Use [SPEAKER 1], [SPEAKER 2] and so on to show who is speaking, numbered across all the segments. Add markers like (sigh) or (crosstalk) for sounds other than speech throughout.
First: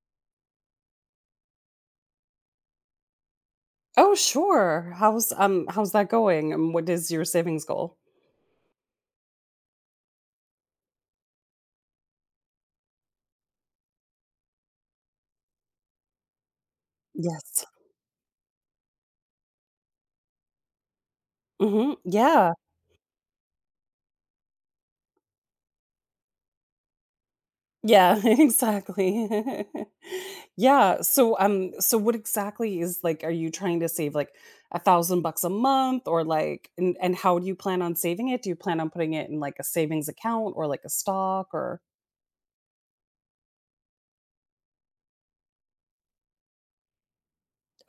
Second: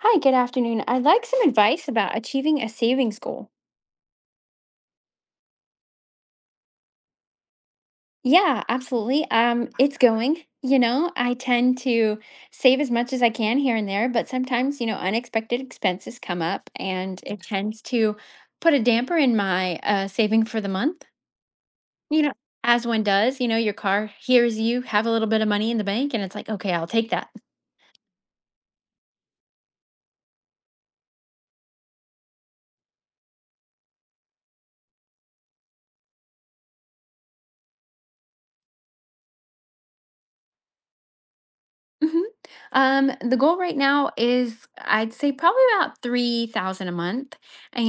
[SPEAKER 1] Hi, good afternoon. I'd like some advice about achieving a savings goal.
[SPEAKER 2] Oh, sure. How's that going? And what is your savings goal?
[SPEAKER 1] Yeah, absolutely. It's going. I tend to save as much as I can here and there, but sometimes, unexpected expenses come up and it
[SPEAKER 2] Yes.
[SPEAKER 1] tends to put a damper in my saving for the month.
[SPEAKER 2] Mhm.
[SPEAKER 1] You know,
[SPEAKER 2] Yeah.
[SPEAKER 1] as one does, your car hears you have a little bit of money in the bank and it's like, okay, I'll take that.
[SPEAKER 2] Yeah, (laughs) exactly. (laughs) Yeah. So what exactly is like are you trying to save like $1,000 a month or like and how do you plan on saving it? Do you plan on putting it in like a savings account or like a stock or
[SPEAKER 1] Mhm. The goal right now is I'd say probably about 3,000 a month,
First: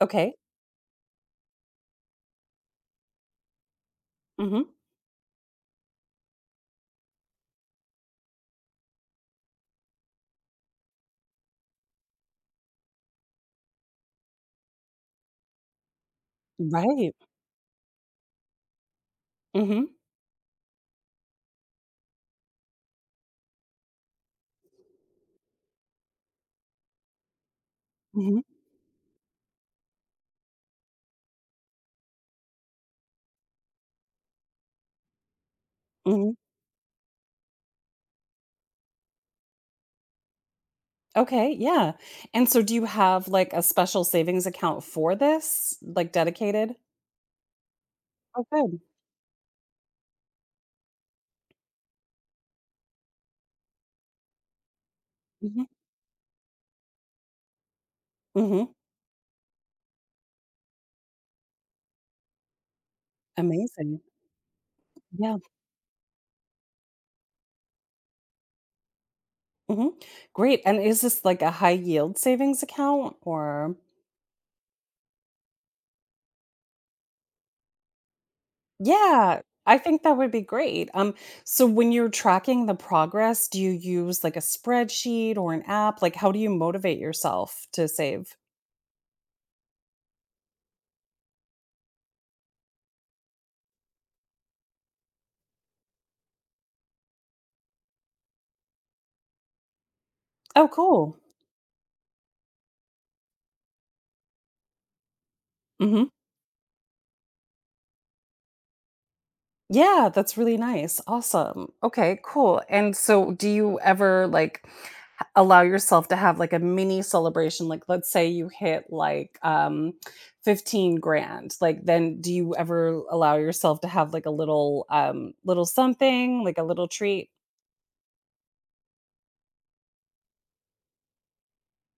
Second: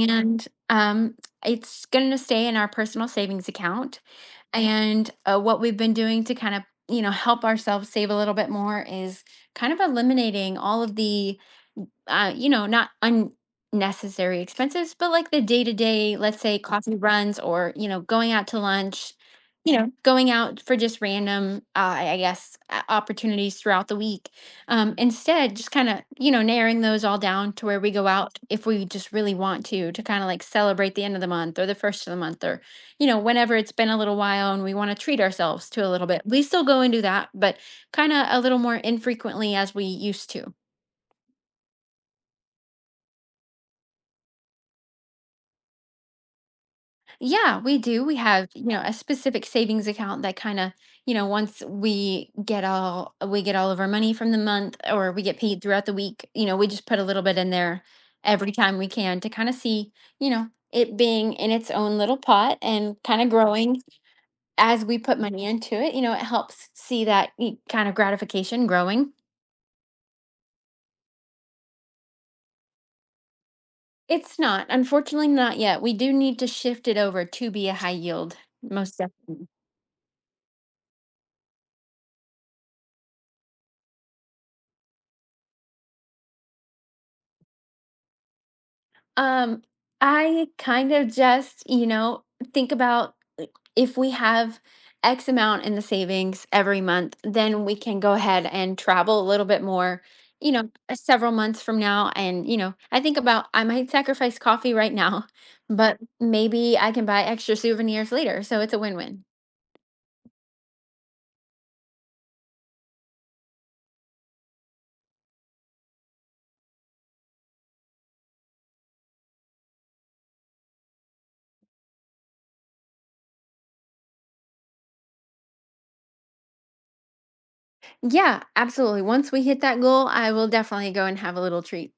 [SPEAKER 2] okay.
[SPEAKER 1] it's going to stay in our personal savings account.
[SPEAKER 2] Mm-hmm.
[SPEAKER 1] And what we've been doing to kind of, help ourselves save a little bit more is kind of eliminating all of the not unnecessary expenses, but like the day to day, let's say coffee
[SPEAKER 2] Right.
[SPEAKER 1] runs or, going out to lunch,
[SPEAKER 2] Mm-hmm.
[SPEAKER 1] going out for just random, I guess, opportunities throughout the week. Instead, just kind of, narrowing those all down to where we go out
[SPEAKER 2] Mm-hmm.
[SPEAKER 1] if we just really want to kind of like celebrate the end of the month or the first of the month or, whenever it's been a little while and we want to treat ourselves to a little bit.
[SPEAKER 2] hmm
[SPEAKER 1] We still go and do that, but kind of a little more infrequently as we used to.
[SPEAKER 2] Okay, yeah. And so do you have like a special savings account for this? Like dedicated?
[SPEAKER 1] Yeah, we do. We have,
[SPEAKER 2] Okay.
[SPEAKER 1] a specific savings account that kind of, once we get all of our money from the month or we get paid
[SPEAKER 2] Mhm,
[SPEAKER 1] throughout the week, we just put a little bit in there every
[SPEAKER 2] mhm,
[SPEAKER 1] time we can to kind of see, it being in its own little pot and kind of growing
[SPEAKER 2] amazing.
[SPEAKER 1] as we put
[SPEAKER 2] Yeah,
[SPEAKER 1] money into it. It helps see that kind of gratification growing.
[SPEAKER 2] mhm, great, and is this like a high yield savings account or
[SPEAKER 1] It's not, unfortunately, not yet. We do need to shift it over to be a high yield, most
[SPEAKER 2] yeah,
[SPEAKER 1] definitely.
[SPEAKER 2] I think that would be great. Um, so when you're tracking the progress, do you use, like, a spreadsheet or an app? Like, how do you motivate yourself to save?
[SPEAKER 1] Um, I kind of just, think about like, if we have X amount in the savings every month, then we can go ahead and travel a little bit more,
[SPEAKER 2] Oh, cool.
[SPEAKER 1] several months from now. And, I think about I might sacrifice coffee right now, (laughs) but
[SPEAKER 2] Mhm.
[SPEAKER 1] maybe I can buy extra souvenirs later. So it's a win win.
[SPEAKER 2] Yeah, that's really nice, awesome. Okay, cool, and so do you ever, like, allow yourself to have like a mini celebration? Like, let's say you hit like 15 grand, like, then do you ever allow yourself to have like a little little something, like a little treat?
[SPEAKER 1] Yeah, absolutely. Once we hit that goal, I will definitely go and have a little treat.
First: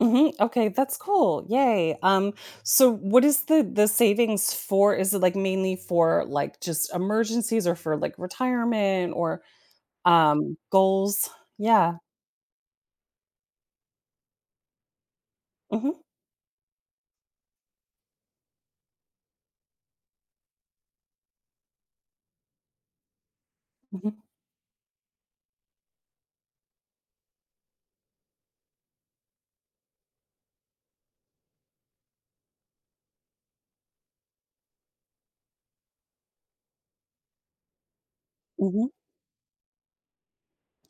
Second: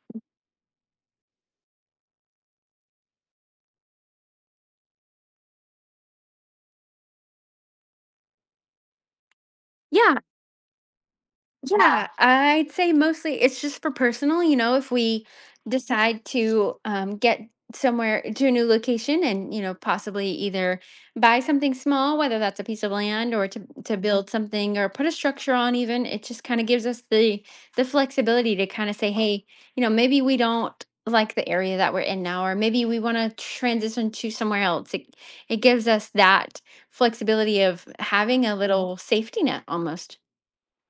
[SPEAKER 2] Hmm okay, that's cool, yay. Um, so what is the savings for? Is it like mainly for like just emergencies or for like retirement or
[SPEAKER 1] Yeah,
[SPEAKER 2] goals? Yeah.
[SPEAKER 1] yeah, I'd say mostly it's just for personal, if we
[SPEAKER 2] hmm
[SPEAKER 1] decide to get somewhere to a new location and, possibly either buy something small, whether that's a piece of land or to build something or put a structure on even, it just kind of gives us the flexibility to kind of say, hey, maybe we don't like the area that we're in now, or maybe we want to transition to somewhere else. It gives us that flexibility of having a
[SPEAKER 2] hmm
[SPEAKER 1] little safety net almost.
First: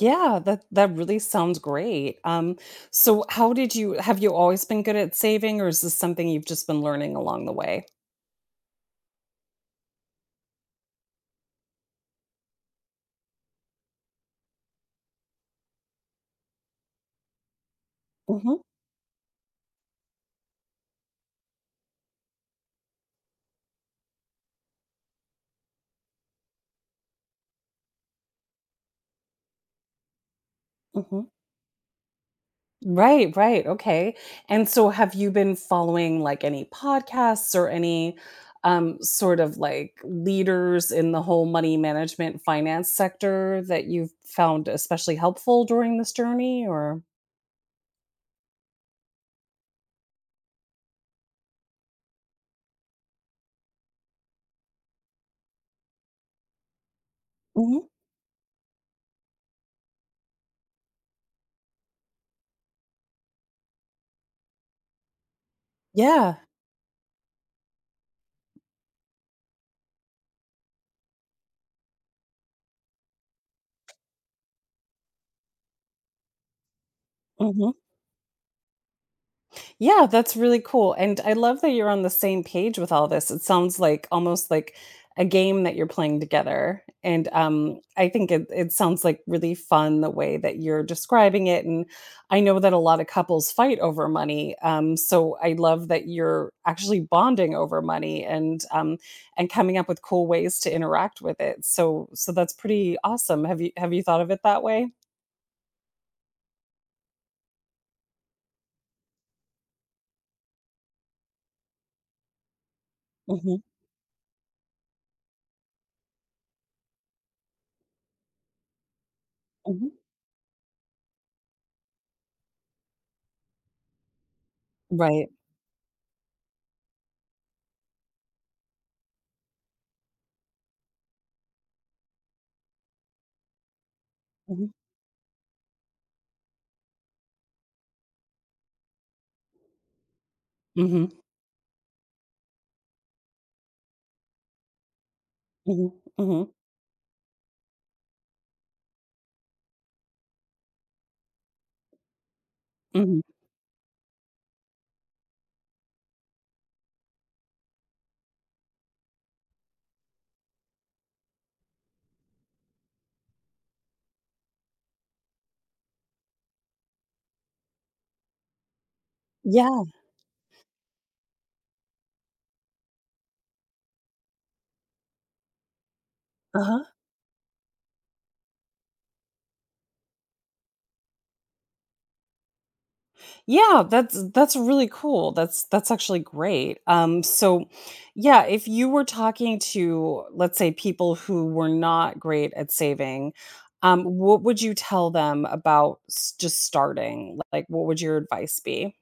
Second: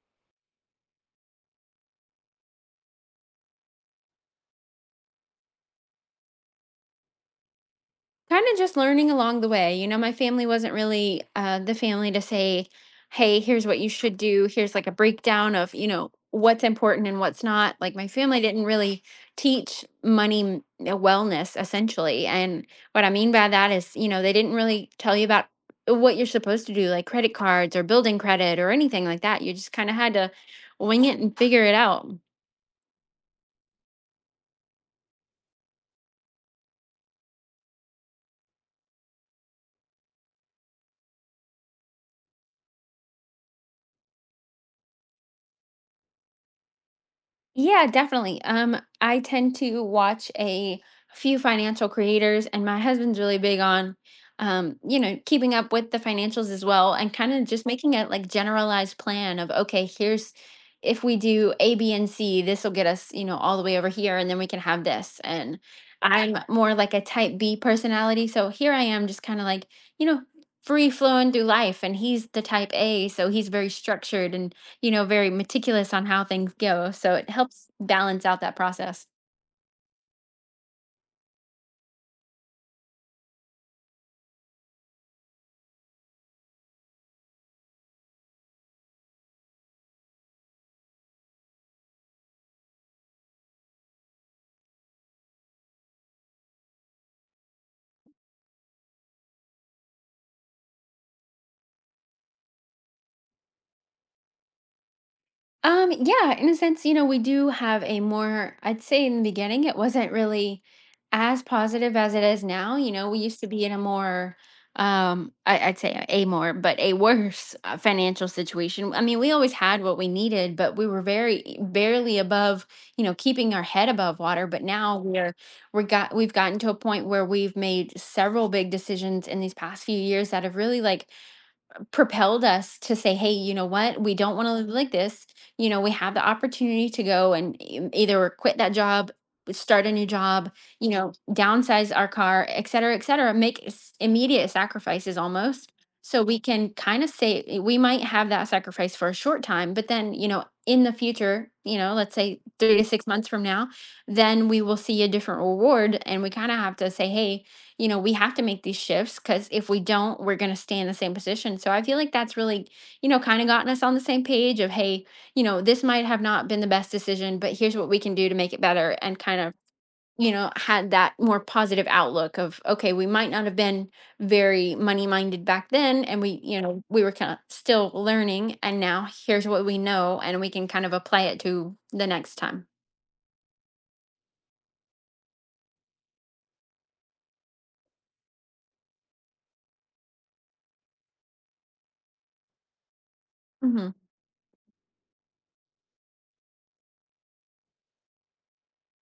[SPEAKER 2] Yeah, that that really sounds great. So how did you have you always been good at saving, or is this something you've just been learning along the way?
[SPEAKER 1] Kind of just learning along the way. My family wasn't really the family to say, hey, here's what you should do. Here's like a breakdown of, what's important and what's not. Like my family
[SPEAKER 2] Hmm
[SPEAKER 1] didn't really teach money wellness, essentially. And what I mean by that is, they didn't really tell you about what you're supposed to do, like credit cards or building credit or anything like that. You just kind of had to wing it
[SPEAKER 2] hmm
[SPEAKER 1] and figure it out.
[SPEAKER 2] Right, right. Okay. And so have you been following like any podcasts or any um sort of like leaders in the whole money management finance sector that you've found especially helpful during this journey or
[SPEAKER 1] Yeah, definitely. I tend to watch a few financial creators, and my husband's really big on, keeping up with the financials as well, and kind of just
[SPEAKER 2] Mhm.
[SPEAKER 1] making a like generalized plan of, okay, here's if we do A, B, and C, this will get us, all the way over here, and then we can have this. And
[SPEAKER 2] Yeah.
[SPEAKER 1] I'm more like a type B personality, so here I am, just kind of like, you know, free flowing through life, and he's the type A, so he's very structured and very meticulous on how things go. So it helps
[SPEAKER 2] Mm-hmm.
[SPEAKER 1] balance out that process.
[SPEAKER 2] Yeah, that's really cool, and I love that you're on the same page with all this. It sounds like almost like a game that you're playing together, and I think it it sounds like really fun the way that you're describing it, and I know that a lot of couples fight over money, so I love that you're actually bonding over money, and coming up with cool ways to interact with it, so so that's pretty awesome. Have you thought of it that way?
[SPEAKER 1] Yeah, in a sense, we do have a more, I'd say in the beginning, it wasn't really as positive as it is now. We used to
[SPEAKER 2] Mhm,
[SPEAKER 1] be in a more, I'd say a more, but a worse financial situation. I mean, we always had
[SPEAKER 2] mhm.
[SPEAKER 1] what we needed, but we were very barely above, keeping our head above water. But now
[SPEAKER 2] Right.
[SPEAKER 1] we've gotten to a point where we've made several big decisions in these past few years that have really like propelled us to say, hey, you know what? We don't want to live
[SPEAKER 2] Mhm.
[SPEAKER 1] like this. We have the opportunity to go and either quit that job, start a new job,
[SPEAKER 2] Mhm.
[SPEAKER 1] downsize our car, et cetera, make immediate sacrifices almost.
[SPEAKER 2] Mhm.
[SPEAKER 1] So we
[SPEAKER 2] Mhm.
[SPEAKER 1] can kind of say, we might have that sacrifice for a short time, but then, in the future, let's say three to six
[SPEAKER 2] Mhm.
[SPEAKER 1] months from now, then we will see a different reward. And we kind of have to say, hey, we have to make these shifts because if we don't, we're going to stay in the same position. So I feel like that's really, kind of gotten us on the same page of, hey, this might have not been the best decision, but here's what we can do to make it better and kind of,
[SPEAKER 2] Yeah,
[SPEAKER 1] had that more positive outlook of, okay, we might not have been very money minded back then. And we, you
[SPEAKER 2] uh-huh.
[SPEAKER 1] know, we were kind of still learning. And now here's what we know and we can kind of apply it to the next time.
[SPEAKER 2] Yeah, that's really cool. That's actually great. So yeah, if you were talking to, let's say, people who were not great at saving,
[SPEAKER 1] Mm-hmm.
[SPEAKER 2] what would you tell them about s- just starting? Like, what would your advice be?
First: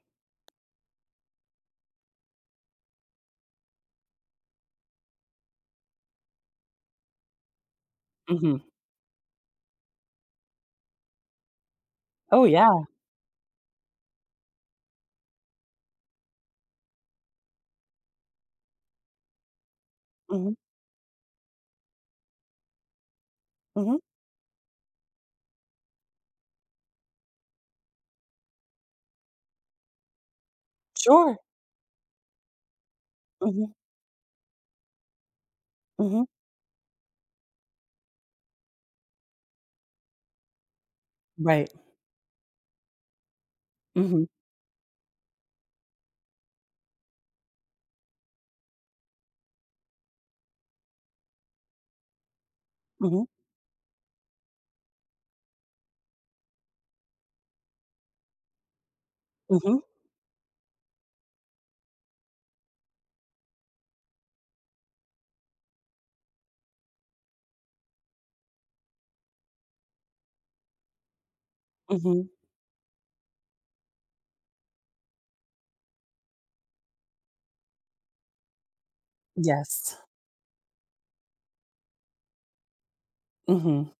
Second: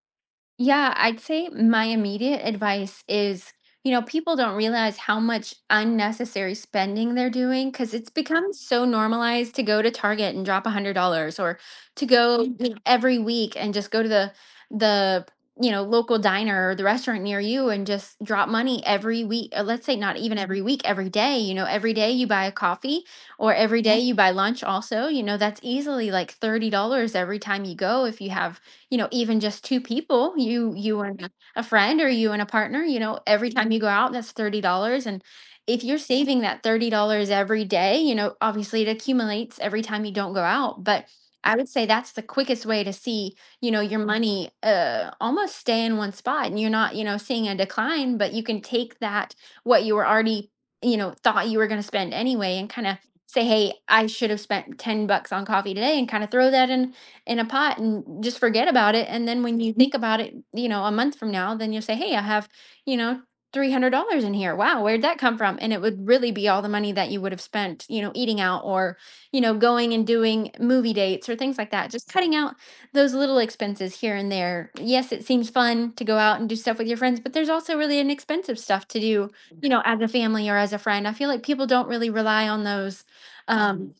[SPEAKER 1] Yeah, I'd say my immediate advice is, people don't realize how much unnecessary spending they're doing because it's become
[SPEAKER 2] Mhm.
[SPEAKER 1] so normalized to go to Target and drop $100 or to go
[SPEAKER 2] Oh, yeah.
[SPEAKER 1] every week and just go to the local diner or the restaurant near you and just drop money every week. Let's say not even
[SPEAKER 2] Mhm,
[SPEAKER 1] every week, every day. Every day you buy a coffee or every
[SPEAKER 2] mhm.
[SPEAKER 1] day you buy lunch also, that's easily like $30 every time you go if you have even just two people, you and a
[SPEAKER 2] Sure.
[SPEAKER 1] a friend or you and a partner, every time
[SPEAKER 2] Mhm,
[SPEAKER 1] you go out, that's $30. And if you're
[SPEAKER 2] mhm.
[SPEAKER 1] saving that $30 every day, obviously it accumulates every time you don't go out. But I
[SPEAKER 2] Right.
[SPEAKER 1] would say that's the quickest way to see, your
[SPEAKER 2] Mhm,
[SPEAKER 1] money almost stay in one spot and you're not, seeing a decline, but you can take that what you were already, thought you were going to spend anyway and kind of
[SPEAKER 2] mhm,
[SPEAKER 1] say, "Hey, I should have spent 10 bucks on coffee today," and kind of throw that in a pot and just forget about it. And then when you
[SPEAKER 2] mhm,
[SPEAKER 1] think about it, a month from now, then you'll say, hey, I have, you know, $300 in here. Wow, where'd that come from? And it would really be all the money that you would have spent, eating out or, going and doing movie dates or things like that. Just
[SPEAKER 2] mhm.
[SPEAKER 1] cutting out those little expenses here and there. Yes, it seems fun to go out and do stuff with your friends, but there's also really inexpensive stuff to do,
[SPEAKER 2] Yes.
[SPEAKER 1] as a family or as a friend. I feel like people don't really rely on
[SPEAKER 2] Mhm,
[SPEAKER 1] um,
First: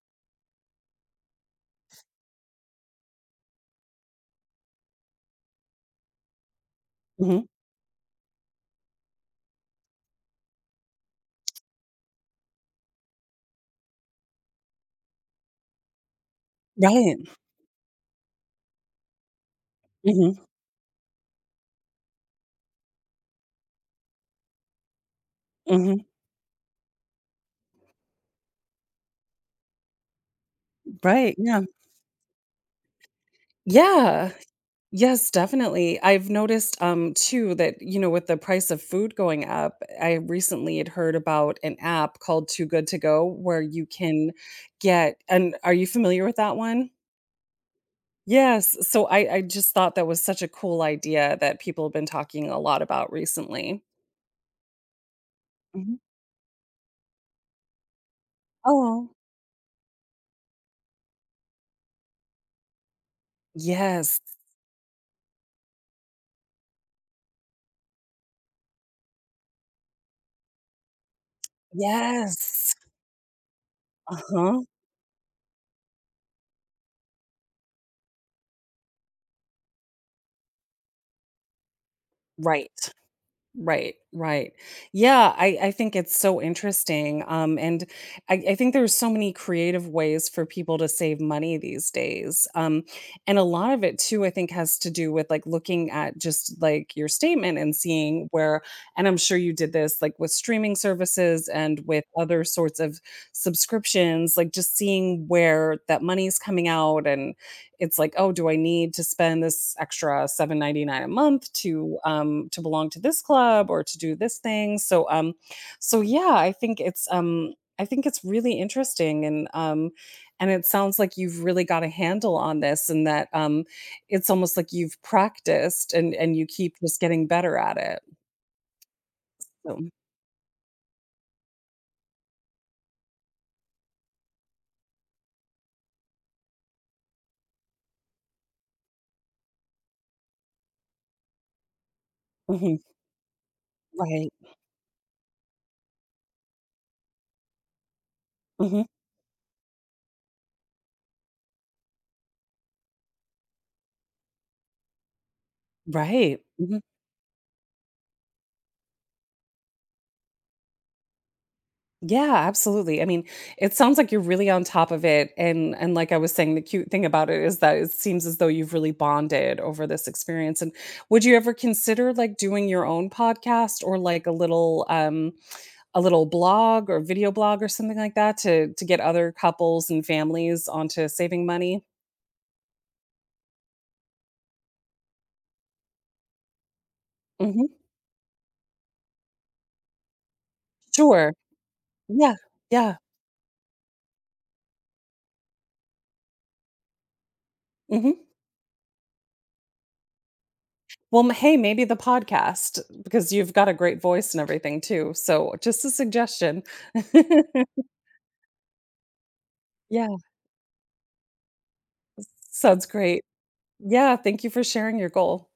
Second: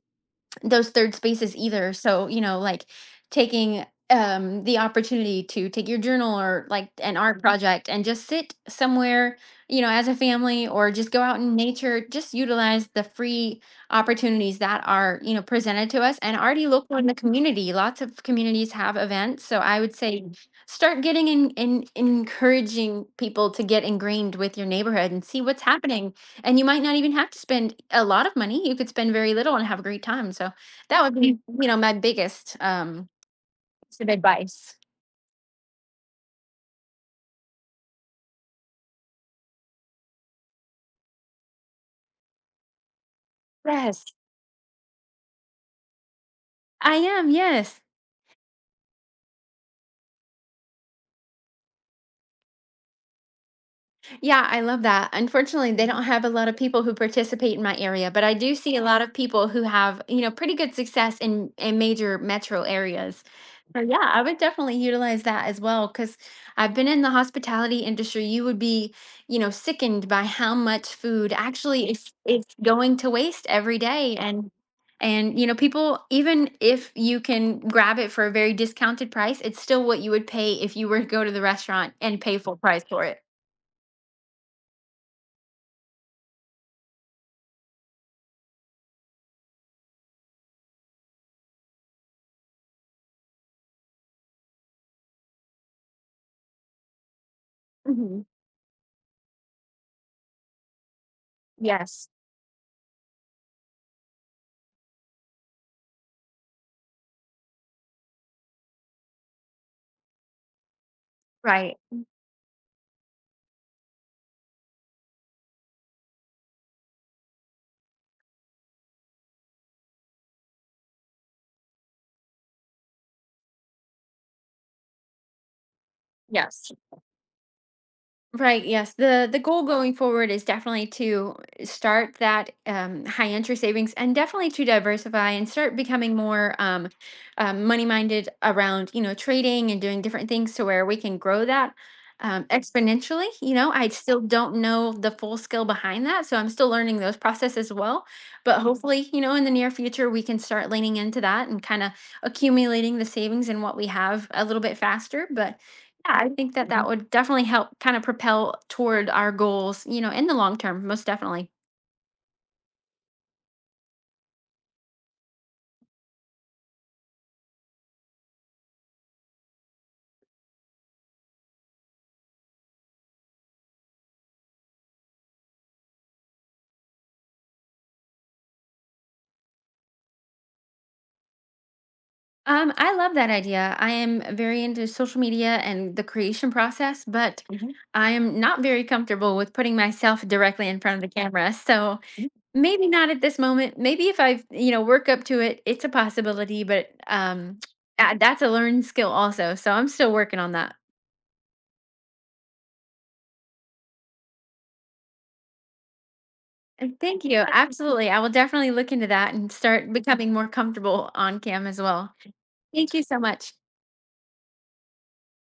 [SPEAKER 1] those third spaces either. So, like taking the opportunity to take your journal or like an
[SPEAKER 2] mhm.
[SPEAKER 1] art project and just sit somewhere, as a family or just go out in nature, just utilize the free opportunities that are, presented to us and already local in the
[SPEAKER 2] Right.
[SPEAKER 1] community. Lots of communities have events, so I would say
[SPEAKER 2] Mhm,
[SPEAKER 1] Start getting in encouraging people to get ingrained with your neighborhood and see what's
[SPEAKER 2] mhm.
[SPEAKER 1] happening and you might not even have to spend a lot of money. You could spend very little and have a great time. So that would
[SPEAKER 2] Right,
[SPEAKER 1] be,
[SPEAKER 2] yeah.
[SPEAKER 1] my biggest.
[SPEAKER 2] Yeah. Yes, definitely. I've noticed too that, you know, with the price of food going up, I recently had heard about an app called Too Good to Go where you
[SPEAKER 1] Yes.
[SPEAKER 2] can get and are you familiar with that one?
[SPEAKER 1] I am, yes.
[SPEAKER 2] Yes. So I just thought that was such a cool idea that people have been talking a lot about recently.
[SPEAKER 1] Yeah, I love that. Unfortunately, they
[SPEAKER 2] Mhm.
[SPEAKER 1] don't have a lot of people who participate in my area, but I do see a lot
[SPEAKER 2] Oh.
[SPEAKER 1] of people who have, pretty good success in major metro areas. So yeah,
[SPEAKER 2] Yes.
[SPEAKER 1] I would definitely utilize that as well because I've been in the hospitality industry. You would be, sickened by how much food actually is
[SPEAKER 2] Yes.
[SPEAKER 1] going to waste every day. And
[SPEAKER 2] Uh-huh.
[SPEAKER 1] and people, even if you can grab it for a very discounted price, it's still what you would pay if you were to go to the restaurant and pay full
[SPEAKER 2] Right.
[SPEAKER 1] price for it.
[SPEAKER 2] Right, right. Yeah, I think it's so interesting. And I think there's so many creative ways for people to save money these days. And a lot of it too, I think, has to do with like looking at just like your statement and
[SPEAKER 1] Mhm.
[SPEAKER 2] seeing where, and I'm sure you did this like with streaming services and with
[SPEAKER 1] Yes,
[SPEAKER 2] other sorts of subscriptions, like just seeing where that money's coming out, and it's like, oh, do I need to spend this extra 7.99 a month
[SPEAKER 1] right.
[SPEAKER 2] to belong to this club or to do this thing? So so yeah, I think it's really interesting, and it sounds like you've really got a handle on this, and that it's almost like you've practiced, and you
[SPEAKER 1] Yes.
[SPEAKER 2] keep just getting better at it.
[SPEAKER 1] Right, yes. The goal
[SPEAKER 2] So,
[SPEAKER 1] going forward is definitely to start that high interest savings and definitely to diversify and start becoming more money minded around, trading and doing different things to where we can grow that
[SPEAKER 2] mhm,
[SPEAKER 1] exponentially. I still
[SPEAKER 2] right.
[SPEAKER 1] don't know the full skill behind that. So I'm still learning those processes as well. But
[SPEAKER 2] Mhm,
[SPEAKER 1] hopefully, in the near future, we can start leaning into that and kind of accumulating the savings and what we have a little bit faster. But yeah, I
[SPEAKER 2] right.
[SPEAKER 1] think that
[SPEAKER 2] Mm-hmm.
[SPEAKER 1] that Mhm. would definitely help kind of propel toward our goals, in the long term, most definitely.
[SPEAKER 2] Yeah, absolutely. I mean, it sounds like you're really on top of it, and like I was saying the cute thing about it is that it seems as though you've really bonded over this experience. And would you ever consider like doing your own podcast or like a little blog or video blog or something like that to get other couples and families onto saving money?
[SPEAKER 1] I love that idea. I am very into social media and the creation process, but
[SPEAKER 2] Mhm.
[SPEAKER 1] I am not very comfortable with putting myself directly in front of the
[SPEAKER 2] Sure.
[SPEAKER 1] camera. So
[SPEAKER 2] Yeah.
[SPEAKER 1] maybe
[SPEAKER 2] Yeah.
[SPEAKER 1] not at this moment. Maybe if I, work up to it, it's a possibility, but
[SPEAKER 2] Mhm.
[SPEAKER 1] that's a learned skill also. So I'm still working on that.
[SPEAKER 2] Well, hey, maybe the podcast because you've got a great voice and everything too. So, just a suggestion.
[SPEAKER 1] And thank
[SPEAKER 2] (laughs)
[SPEAKER 1] you. Absolutely. I will definitely look into that and start
[SPEAKER 2] Yeah.
[SPEAKER 1] becoming more comfortable on cam as well.
[SPEAKER 2] Sounds
[SPEAKER 1] Thank you so
[SPEAKER 2] great.
[SPEAKER 1] much.
[SPEAKER 2] Yeah, thank you for sharing your goal.